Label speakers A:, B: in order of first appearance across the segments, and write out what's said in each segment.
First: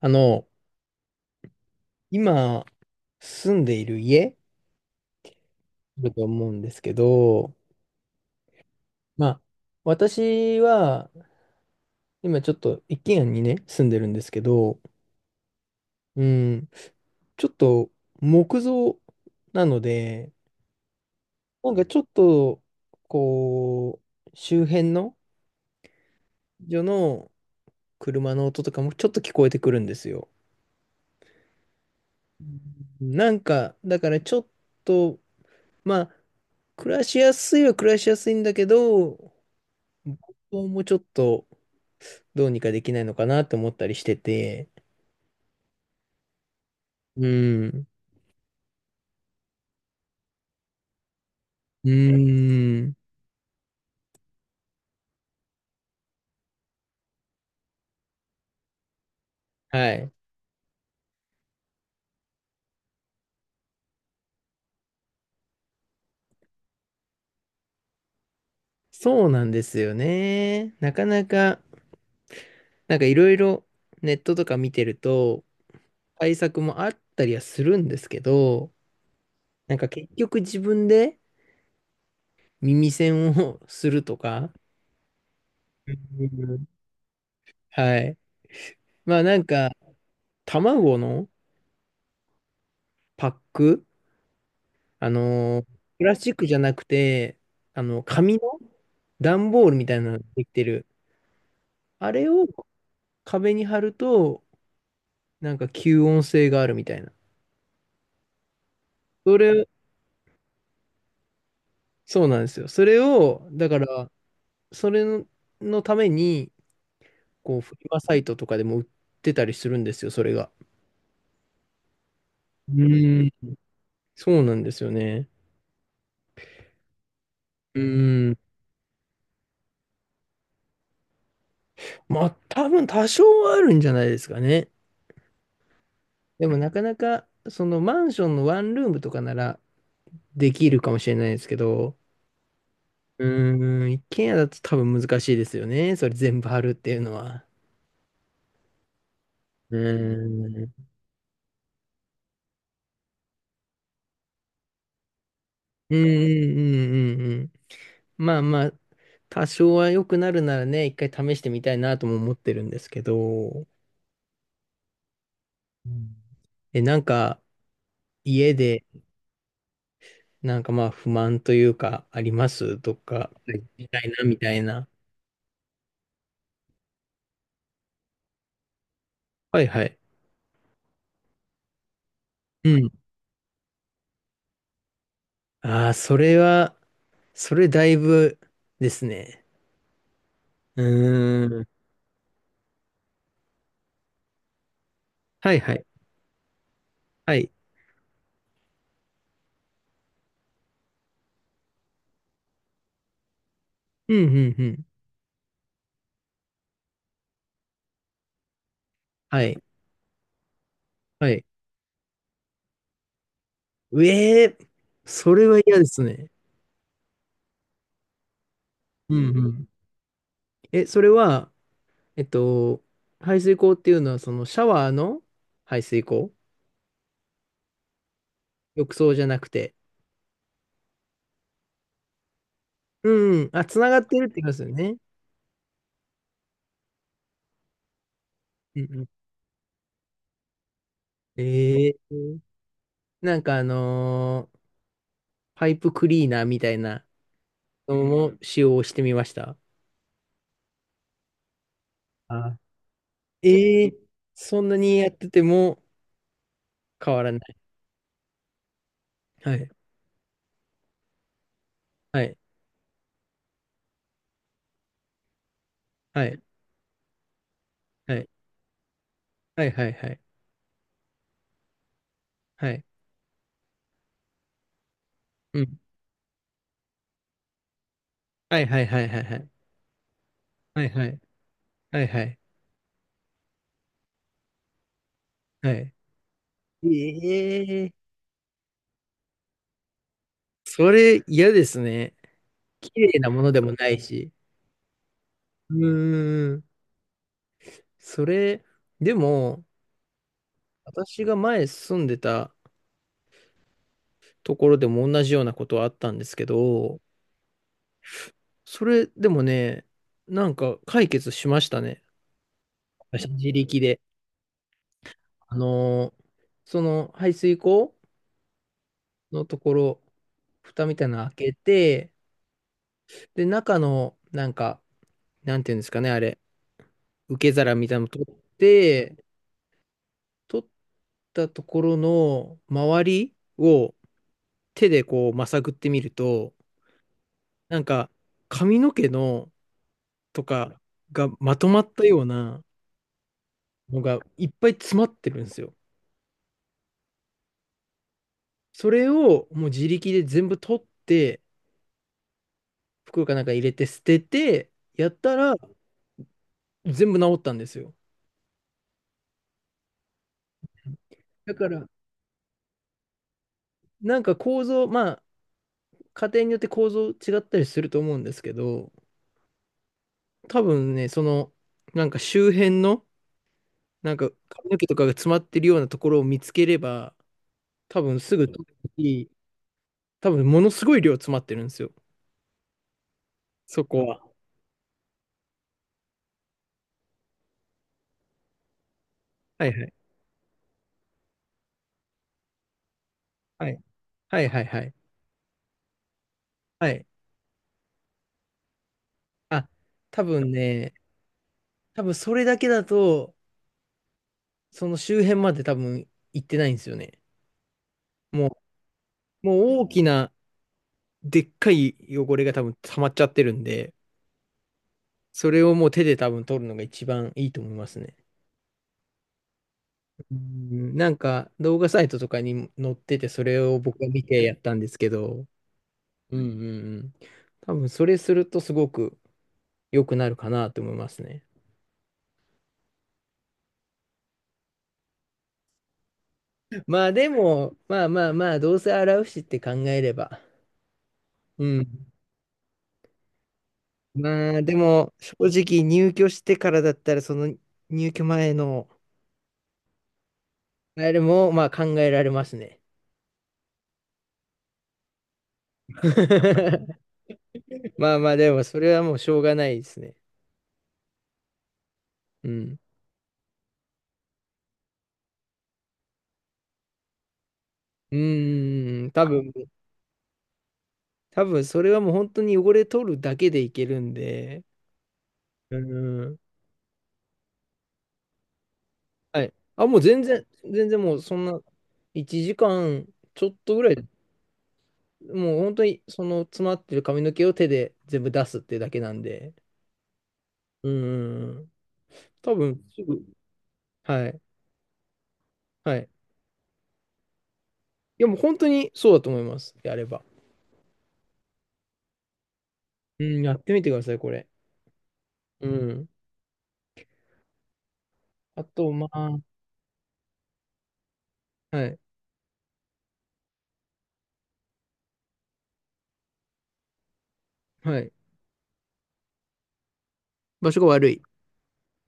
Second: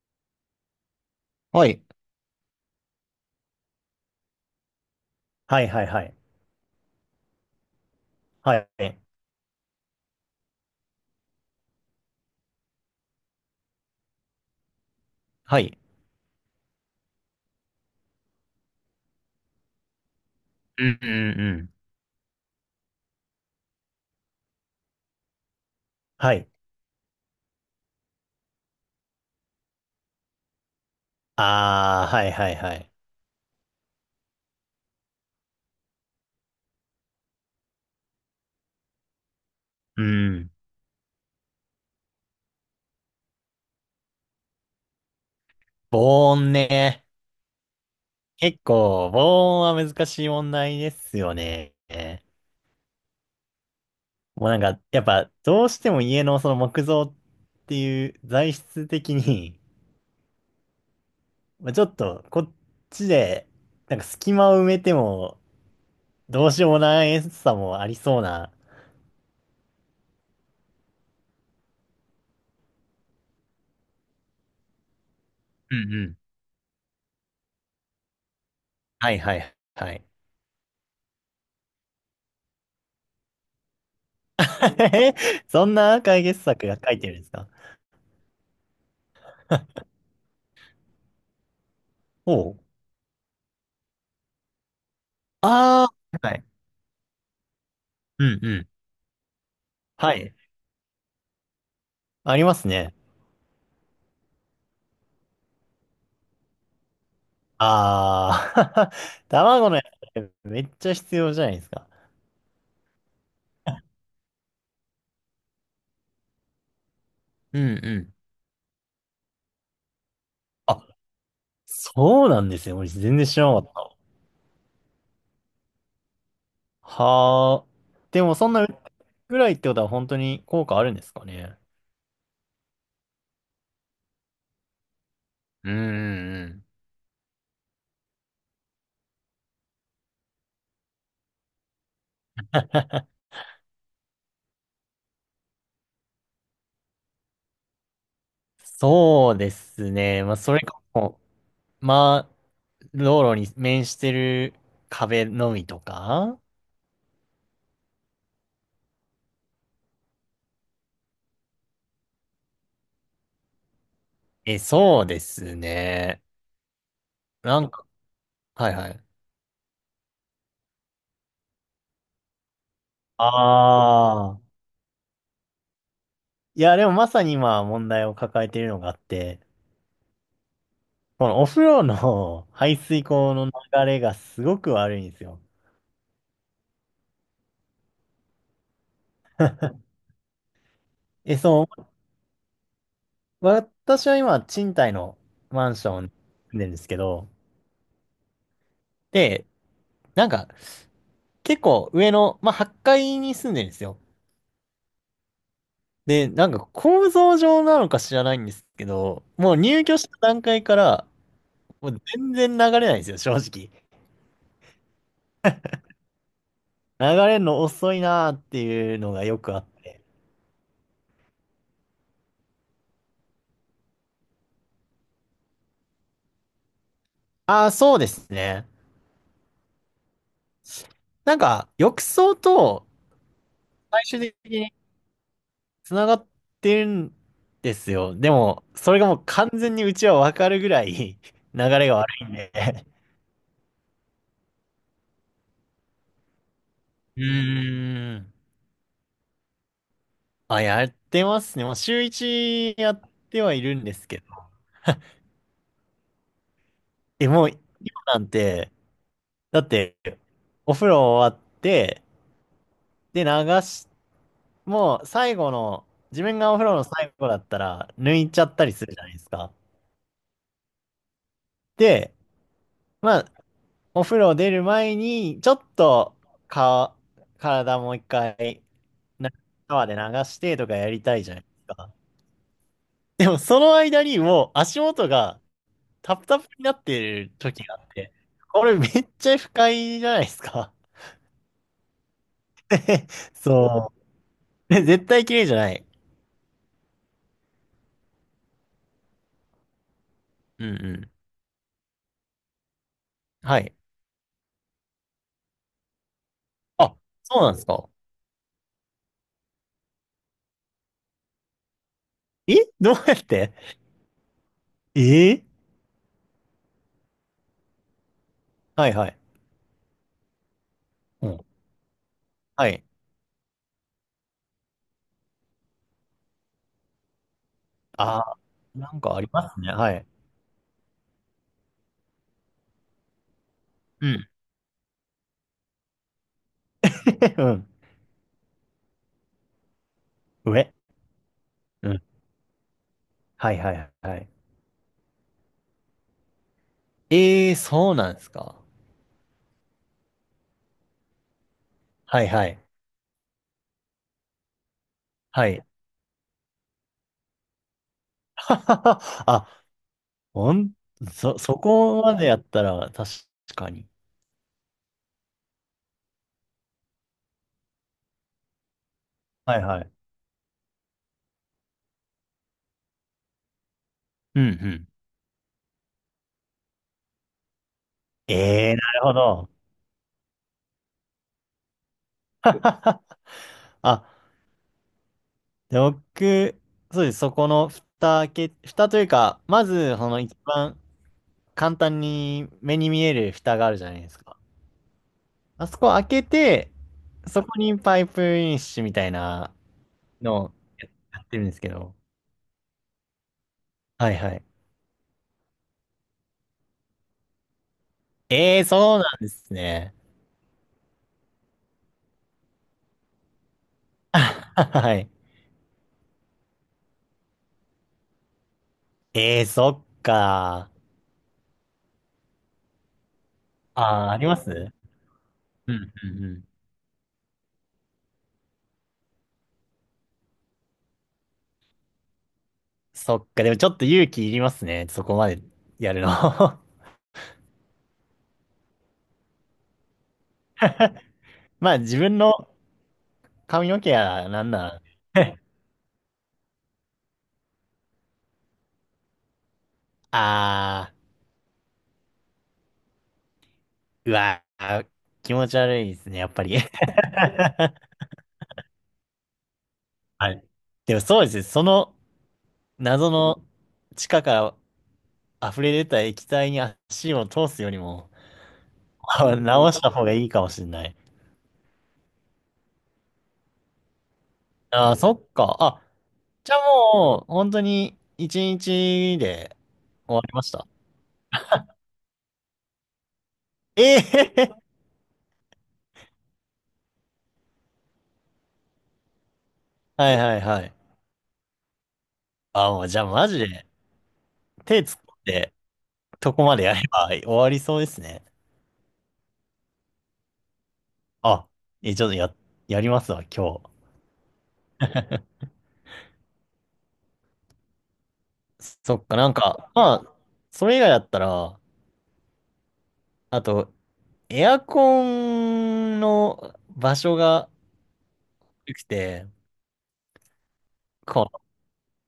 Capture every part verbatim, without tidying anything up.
A: あの、
B: はい。
A: 今住んでいる家
B: はいはいは
A: だ
B: い。
A: と思うんですけど、
B: はい。
A: まあ、私は今ちょっと一軒家にね、住んでるんですけど、
B: はい。
A: うん、ちょっと木造なので、
B: うんうんう
A: な
B: ん、
A: んかちょっと、こう、周辺の、
B: はい。
A: 女の車の音とかもちょっと聞こえてくるんですよ。
B: あー、はいはいはい。
A: なんか、だからちょっと、まあ、暮らしやすいは暮らしやすいんだけど、
B: うん。うん。
A: 僕もちょっと、どうにかできないのかなって思ったりしてて。
B: 防音ね。
A: うん。
B: 結構、防音は難しい問題ですよね。
A: うーん。
B: もうなんか、やっぱ、どうしても家のその木造っていう材質的に、
A: はい。
B: まあちょっと、こっちで、なんか隙間を埋めても、どうしようもないさもありそうな。
A: そうなんですよね。なかなか、なんかいろいろネットとか見てると、
B: うんうん。
A: 対策もあったりはするんですけど、
B: はいはい
A: なんか
B: はい。
A: 結局自分で耳栓を するとか、
B: え、そん
A: う
B: な解決
A: ん。
B: 策が書いてるんですか？
A: はい。まあなんか、卵の
B: おう。
A: パック、あのー
B: あ
A: プラス
B: あ、
A: チッ
B: はい。
A: クじゃなくて、あの、
B: う
A: 紙
B: んう
A: の
B: ん。
A: 段ボールみたいな
B: は
A: ので
B: い。
A: できてるあれ
B: あり
A: を
B: ますね。
A: 壁に貼ると、なんか吸音性があるみたいな。
B: ああ、
A: それ、
B: 卵のやつめっちゃ必要じゃないですか。
A: そうなんですよ。それを、だから、それの、のために、こ
B: う
A: う、
B: ん
A: フリ
B: う
A: マ
B: ん。
A: サイトとかでも売ってたりするんですよ、それが。
B: あ、そうなんです
A: う
B: よ。俺全
A: ー
B: 然
A: ん。
B: 知らなかった。
A: そうなんですよね。
B: はあ。
A: う
B: で
A: ー
B: も
A: ん。
B: そんなぐらいってことは本当に効果あるんですかね？
A: まあ、多分多少はあるんじゃないですかね。
B: うんうん
A: で
B: う
A: も、
B: ん。
A: なかなか、そのマンションのワンルームとかならできるかもしれないですけど、うーん、一軒家だと多分難しいですよね。それ全部貼るっていうのは。
B: そうで
A: う
B: すね。まあ、それ
A: ーん。
B: かも。まあ、道路に面してる壁のみと
A: うんう
B: か。
A: んうんうんうん。まあまあ、多少は良くなるならね、一回試してみたいなとも思ってるんですけど、
B: え、そうです
A: うん。
B: ね。
A: え、なんか
B: なんか、
A: 家
B: はい
A: で、
B: はい。
A: なんかまあ不満というかありますと
B: あ
A: か、みたいな、み
B: あ。
A: たいな。
B: いや、でもまさに今問題を抱えているのがあって、
A: はいはい。
B: このお風呂の
A: う
B: 排
A: ん。
B: 水口の流れがすごく悪いんですよ。
A: ああ、それは、それだいぶですね。う
B: え、
A: ー
B: そ
A: ん。
B: う、私は今賃貸の
A: はい
B: マ
A: は
B: ン
A: い。
B: ションに住んでるんですけど、
A: はい。
B: で、なんか結構上の、まあはちかいに住んでるんですよ。
A: うんうんうん。
B: で、なんか構造上なのか知らないんですけど、
A: は
B: もう
A: い。
B: 入居した段階から、
A: はい。
B: もう全然流れないんですよ、正直。
A: うえー、それは嫌ですね。
B: 流れるの遅いなーっていうの
A: う
B: が
A: ん
B: よ
A: う
B: くあっ
A: ん。
B: て。
A: え、それは、えっと、排水口っていうのは、そのシャワーの排水口、
B: ああ、そうですね。
A: 浴槽じゃなくて。
B: なんか、浴槽と
A: うんうん。あ、つながって
B: 最
A: るって
B: 終
A: 言い
B: 的
A: ますよ
B: に
A: ね。
B: 繋がってるんですよ。でも、
A: うん
B: そ
A: う
B: れが
A: ん。
B: もう完全にうちはわかるぐらい 流れ
A: え
B: が悪
A: え。
B: いんで。
A: なんかあのーパイプクリーナーみたいな
B: う
A: の
B: ーん。
A: も使用してみました。
B: あ、やってますね。もう週
A: あ、
B: 一やってはいるん
A: え
B: で
A: え。
B: すけど。
A: そんなにやってても変わ
B: え、
A: らな
B: もう、
A: い。
B: 今なんて、
A: は
B: だっ
A: い。
B: て、お風呂終わって、
A: はい。
B: で、流し、もう最後の、自
A: は
B: 分
A: い。
B: がお風呂の最後だったら、
A: は
B: 抜
A: い。
B: いちゃったりするじゃないですか。
A: はい。はい。はい。
B: で、
A: はい。
B: まあ、お風呂出る前に、ちょ
A: う
B: っ
A: ん。
B: と、か、体もう一
A: は
B: 回、
A: い。はい。はい。は
B: な、
A: い。
B: 川で流してとか
A: はい。
B: やり
A: は
B: た
A: い。
B: いじゃないですか。
A: はい。はい。
B: でも、その間にもう足元が
A: は
B: タプタプになってる時があ
A: い。え
B: っ
A: え。
B: て、これめっちゃ不快じゃないですか。
A: それ嫌ですね。綺麗な ものでもな
B: そ
A: いし。
B: う。で絶対綺麗じゃな
A: う
B: い。
A: ーん。それ、でも、
B: うんうん。
A: 私が前住んでた
B: はい。
A: ところでも同じようなことはあったんですけ
B: あ、
A: ど、
B: そうなんですか。
A: それでもね、なんか解決しましたね。
B: え、どうやっ
A: 私自
B: て？
A: 力で。
B: ええ、
A: あのーその排水溝
B: はいはい。
A: のところ、蓋みたいなの
B: うん。
A: 開けて、
B: はい。
A: で、中の、なんか、なんていうんですかね、あれ、受け皿みたいなの
B: あ
A: 取っ
B: あ、なんか
A: て、
B: ありますね。はい。
A: 取ったところの周りを
B: うん。
A: 手でこうまさぐってみると、
B: うん。
A: なんか髪の毛のと
B: 上。
A: かがまとま
B: う
A: っ
B: ん。
A: たような
B: はいはい
A: の
B: は
A: が
B: い。
A: いっぱい詰まってるんですよ。
B: ええ、そうなんですか。
A: それをもう自力で全部取って、
B: はいはい。
A: 袋かなんか入れて捨てて、やった
B: は
A: ら
B: い。
A: 全部治ったんですよ。
B: あ、ほん、そ、そ
A: だから、
B: こまでやったら確かに。
A: なんか構造、まあ、家庭によって構造違ったりすると思うんですけど、
B: はいはい。
A: 多分ね、その、なんか周辺のなんか
B: うんう
A: 髪の毛
B: ん。
A: とかが詰まってるようなところを見つければ、多分すぐ取
B: ええ、
A: る
B: なるほ
A: し、
B: ど。
A: 多分ものすごい量詰まってるんですよ、そこ
B: あ、
A: は。
B: で、僕、そうです。そこの蓋開け、蓋というか、ま
A: はいはい。
B: ず、その一番簡単に目に見える蓋が
A: は
B: ある
A: い。
B: じゃないですか。
A: はいはいはい。
B: あそこ開けて、
A: はい。
B: そこにパイプインシュみたいな
A: あ、多
B: の
A: 分
B: を
A: ね、
B: やってるんですけど。
A: 多分それだけだと、
B: はいはい。
A: その周辺まで多分行ってないんですよね。も
B: ええー、そうなんで
A: う、
B: す
A: もう大
B: ね。
A: きな、でっかい汚れが多分溜まっちゃってるんで、
B: はい。
A: それをもう手で多分取るのが一番いいと思いますね。
B: ええー、そっ
A: う
B: か。
A: ん、なんか動画サイトとかに載ってて、それを
B: あ
A: 僕は
B: あ、あ
A: 見
B: りま
A: て
B: す
A: やっ
B: う
A: たんですけど、
B: んうんう
A: うんう
B: ん。
A: んうん。多分それするとすごく良くなるかなと思いますね。
B: そっか。でもちょっと勇気いりますね。そこまでやるの。
A: まあでも、まあまあまあ、どうせ洗うしって考えれば。う
B: まあ自
A: ん。
B: 分の髪の毛や
A: ま
B: なん
A: あで
B: な
A: も、
B: ら。
A: 正 直入居してからだったら、その入居前の
B: ああ、
A: あれもまあ考えられますね。
B: うわー、気持ち悪いですね、やっぱり。
A: まあまあでも、それはもうしょうがないですね。
B: はい。でもそうですね。その
A: うん。
B: 謎の地下から溢れ出た液体に足を通すよりも、
A: うーん、多
B: あ、
A: 分、
B: 直した方がいいかもしれない。
A: 多分それはもう本当に汚れ取るだけでいけるんで。
B: ああ、そっか。
A: う
B: あ、
A: ん。
B: じゃあもう、本当に一日
A: はい。
B: で
A: あ、もう
B: 終わ
A: 全
B: りま
A: 然、
B: した？
A: 全然もうそんな、いちじかんちょっとぐらい、
B: ええ。
A: もう本当にその詰まってる髪の毛を手で全部出すっていうだけなんで、
B: はいはいはい。
A: うん、多
B: あ、も
A: 分
B: うじ
A: す
B: ゃあ
A: ぐ、
B: マジで
A: はい、
B: 手突っ込んで、
A: はい。
B: とこまでやれば終わりそうです
A: い
B: ね。
A: や、もう本当にそうだと思います、やれば。
B: あ、え、ちょっとや、やりますわ、
A: うん、や
B: 今
A: っ
B: 日。
A: てみてください、これ。うん。あと、
B: そっ
A: ま
B: か、なん
A: あ、
B: か、まあ、それ以外だったら、
A: はい、
B: あと、エアコンの場所が
A: はい。
B: 良くて、
A: 場所が悪い。
B: こう、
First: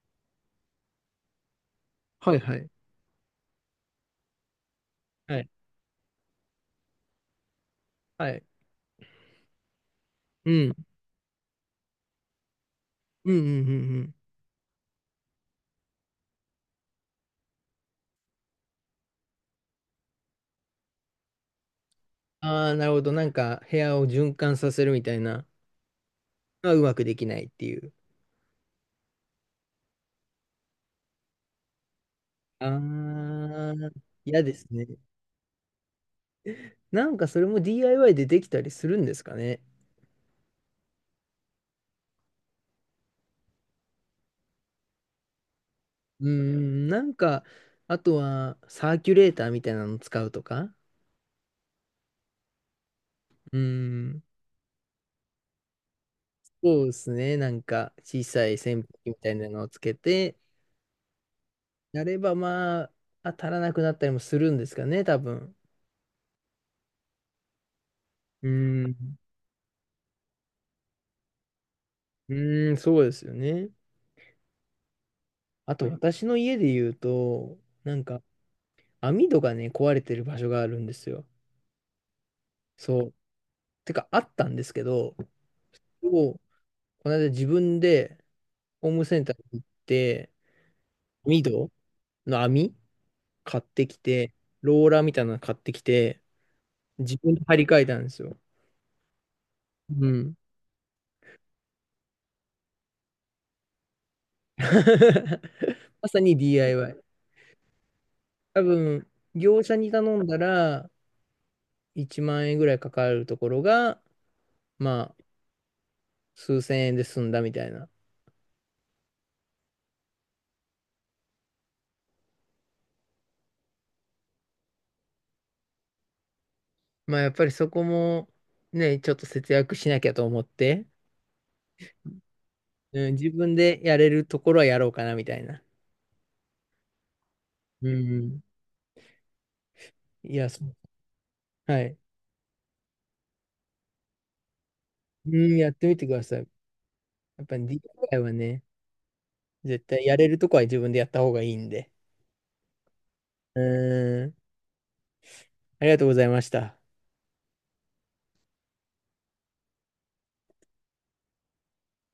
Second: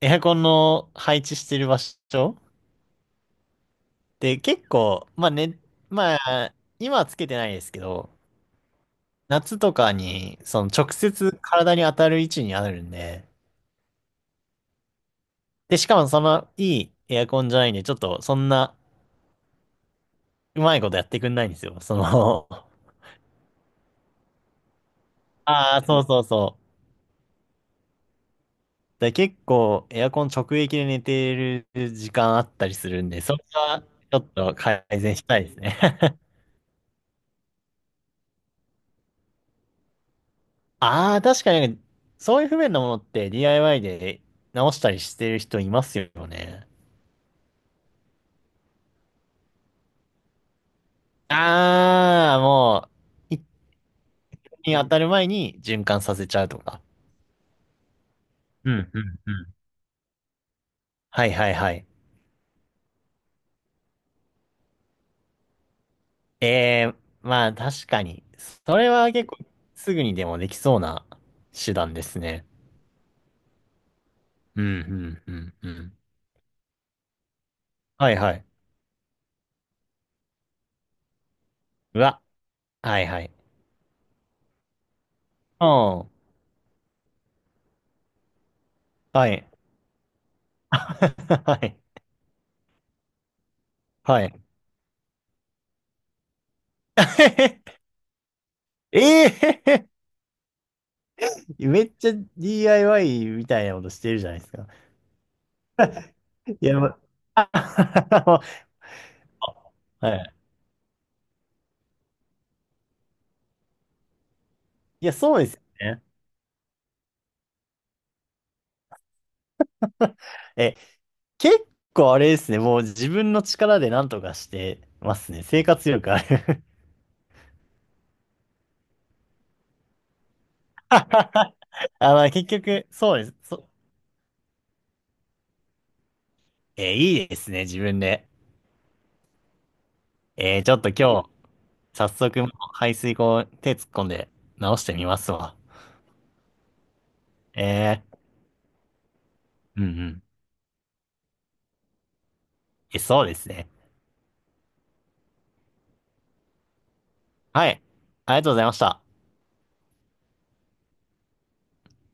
B: エアコンの配置してる場所
A: はい、はい、
B: で結構、まあ
A: はい、
B: ね、まあ、今はつけてないですけど、
A: はい。
B: 夏とかに、
A: う
B: その
A: ん、
B: 直接体に当たる位置にあるんで、
A: うん、うん、うん。うん。
B: で、しかもそのいいエアコンじゃないんで、ちょっとそんなうまいことやってくんないんですよ。その、
A: ああー、なる ほど。なんか、部屋を循環させるみたいな、
B: ああ、そうそうそう。
A: がうまくできないっていう。
B: で、結構エアコン直撃で寝てる時間あっ
A: あ
B: たりするんで、それは
A: あ、
B: ちょっ
A: 嫌で
B: と
A: す
B: 改
A: ね。
B: 善したいですね。
A: なんかそれも ディーアイワイ でできたりするんですかね。
B: ああ、確かに、そういう不便なものって ディーアイワイ で直したりしてる人いますよ
A: うー
B: ね。
A: ん、なんか、あとはサーキュレーターみたいなの使うとか。
B: ああ、もう、一
A: うーん、
B: 気に当たる前に循環させちゃうとか。
A: そうですね。なんか小さい扇
B: う
A: 風
B: んう
A: 機み
B: ん
A: た
B: う
A: い
B: ん、
A: なのをつけて、
B: はいはいはい。
A: やればまあ、当たらなくなったりもするんですかね、多分。
B: ええ、まあ確かに、
A: う
B: そ
A: ー
B: れは
A: ん、
B: 結構すぐにでもできそうな手段です
A: う
B: ね。
A: ーん、そうですよね。
B: うんうんうんう
A: あと
B: ん。
A: 私の家で言うと、なん
B: はい
A: か
B: はい。
A: 網戸がね、壊れてる場所があるんですよ。
B: うわ。は
A: そ
B: い
A: う。
B: はい。
A: てか、あったんですけど、
B: うん。
A: を、この間自分でホームセン
B: は
A: ター
B: い。
A: に行って、網
B: は
A: 戸
B: い。
A: の網買ってき
B: は
A: て、
B: い。
A: ローラーみたいなの買ってきて、自分で張り替 えたんですよ。
B: ええ、
A: うん。
B: めっちゃ ディーアイワイ みたいなことしてるじゃないですか。
A: まさに
B: いや、
A: ディーアイワイ。
B: まあ、
A: 多分、業者に
B: は
A: 頼ん
B: い。
A: だらいちまん円ぐらいかかるところが、
B: いや、
A: まあ、
B: そうですよね。
A: すうせんえんで済んだみたいな。
B: え、結構あれですね。もう自分の力で何とかしてますね。生活力ある。
A: まあ、やっぱりそこもね、ちょっと節約しなきゃと思って、
B: あ、まあ、結局、
A: うん、
B: そうで
A: 自
B: す。
A: 分
B: そ、
A: でやれるところはやろうかなみたいな。
B: え、いいですね。自
A: う
B: 分で。
A: ん。いや、
B: えー、
A: そ
B: ちょ
A: う。
B: っと今日、
A: はい。
B: 早速、排水口手突っ込んで直してみま
A: う
B: すわ。
A: ん、やってみてください。やっぱ
B: ええ、
A: ディーアイワイ はね、
B: う
A: 絶
B: んう
A: 対や
B: ん。
A: れるとこは自分でやった方がいいんで。
B: え、そうですね。
A: うん。ありがとうございました。
B: はい。ありがとうございました。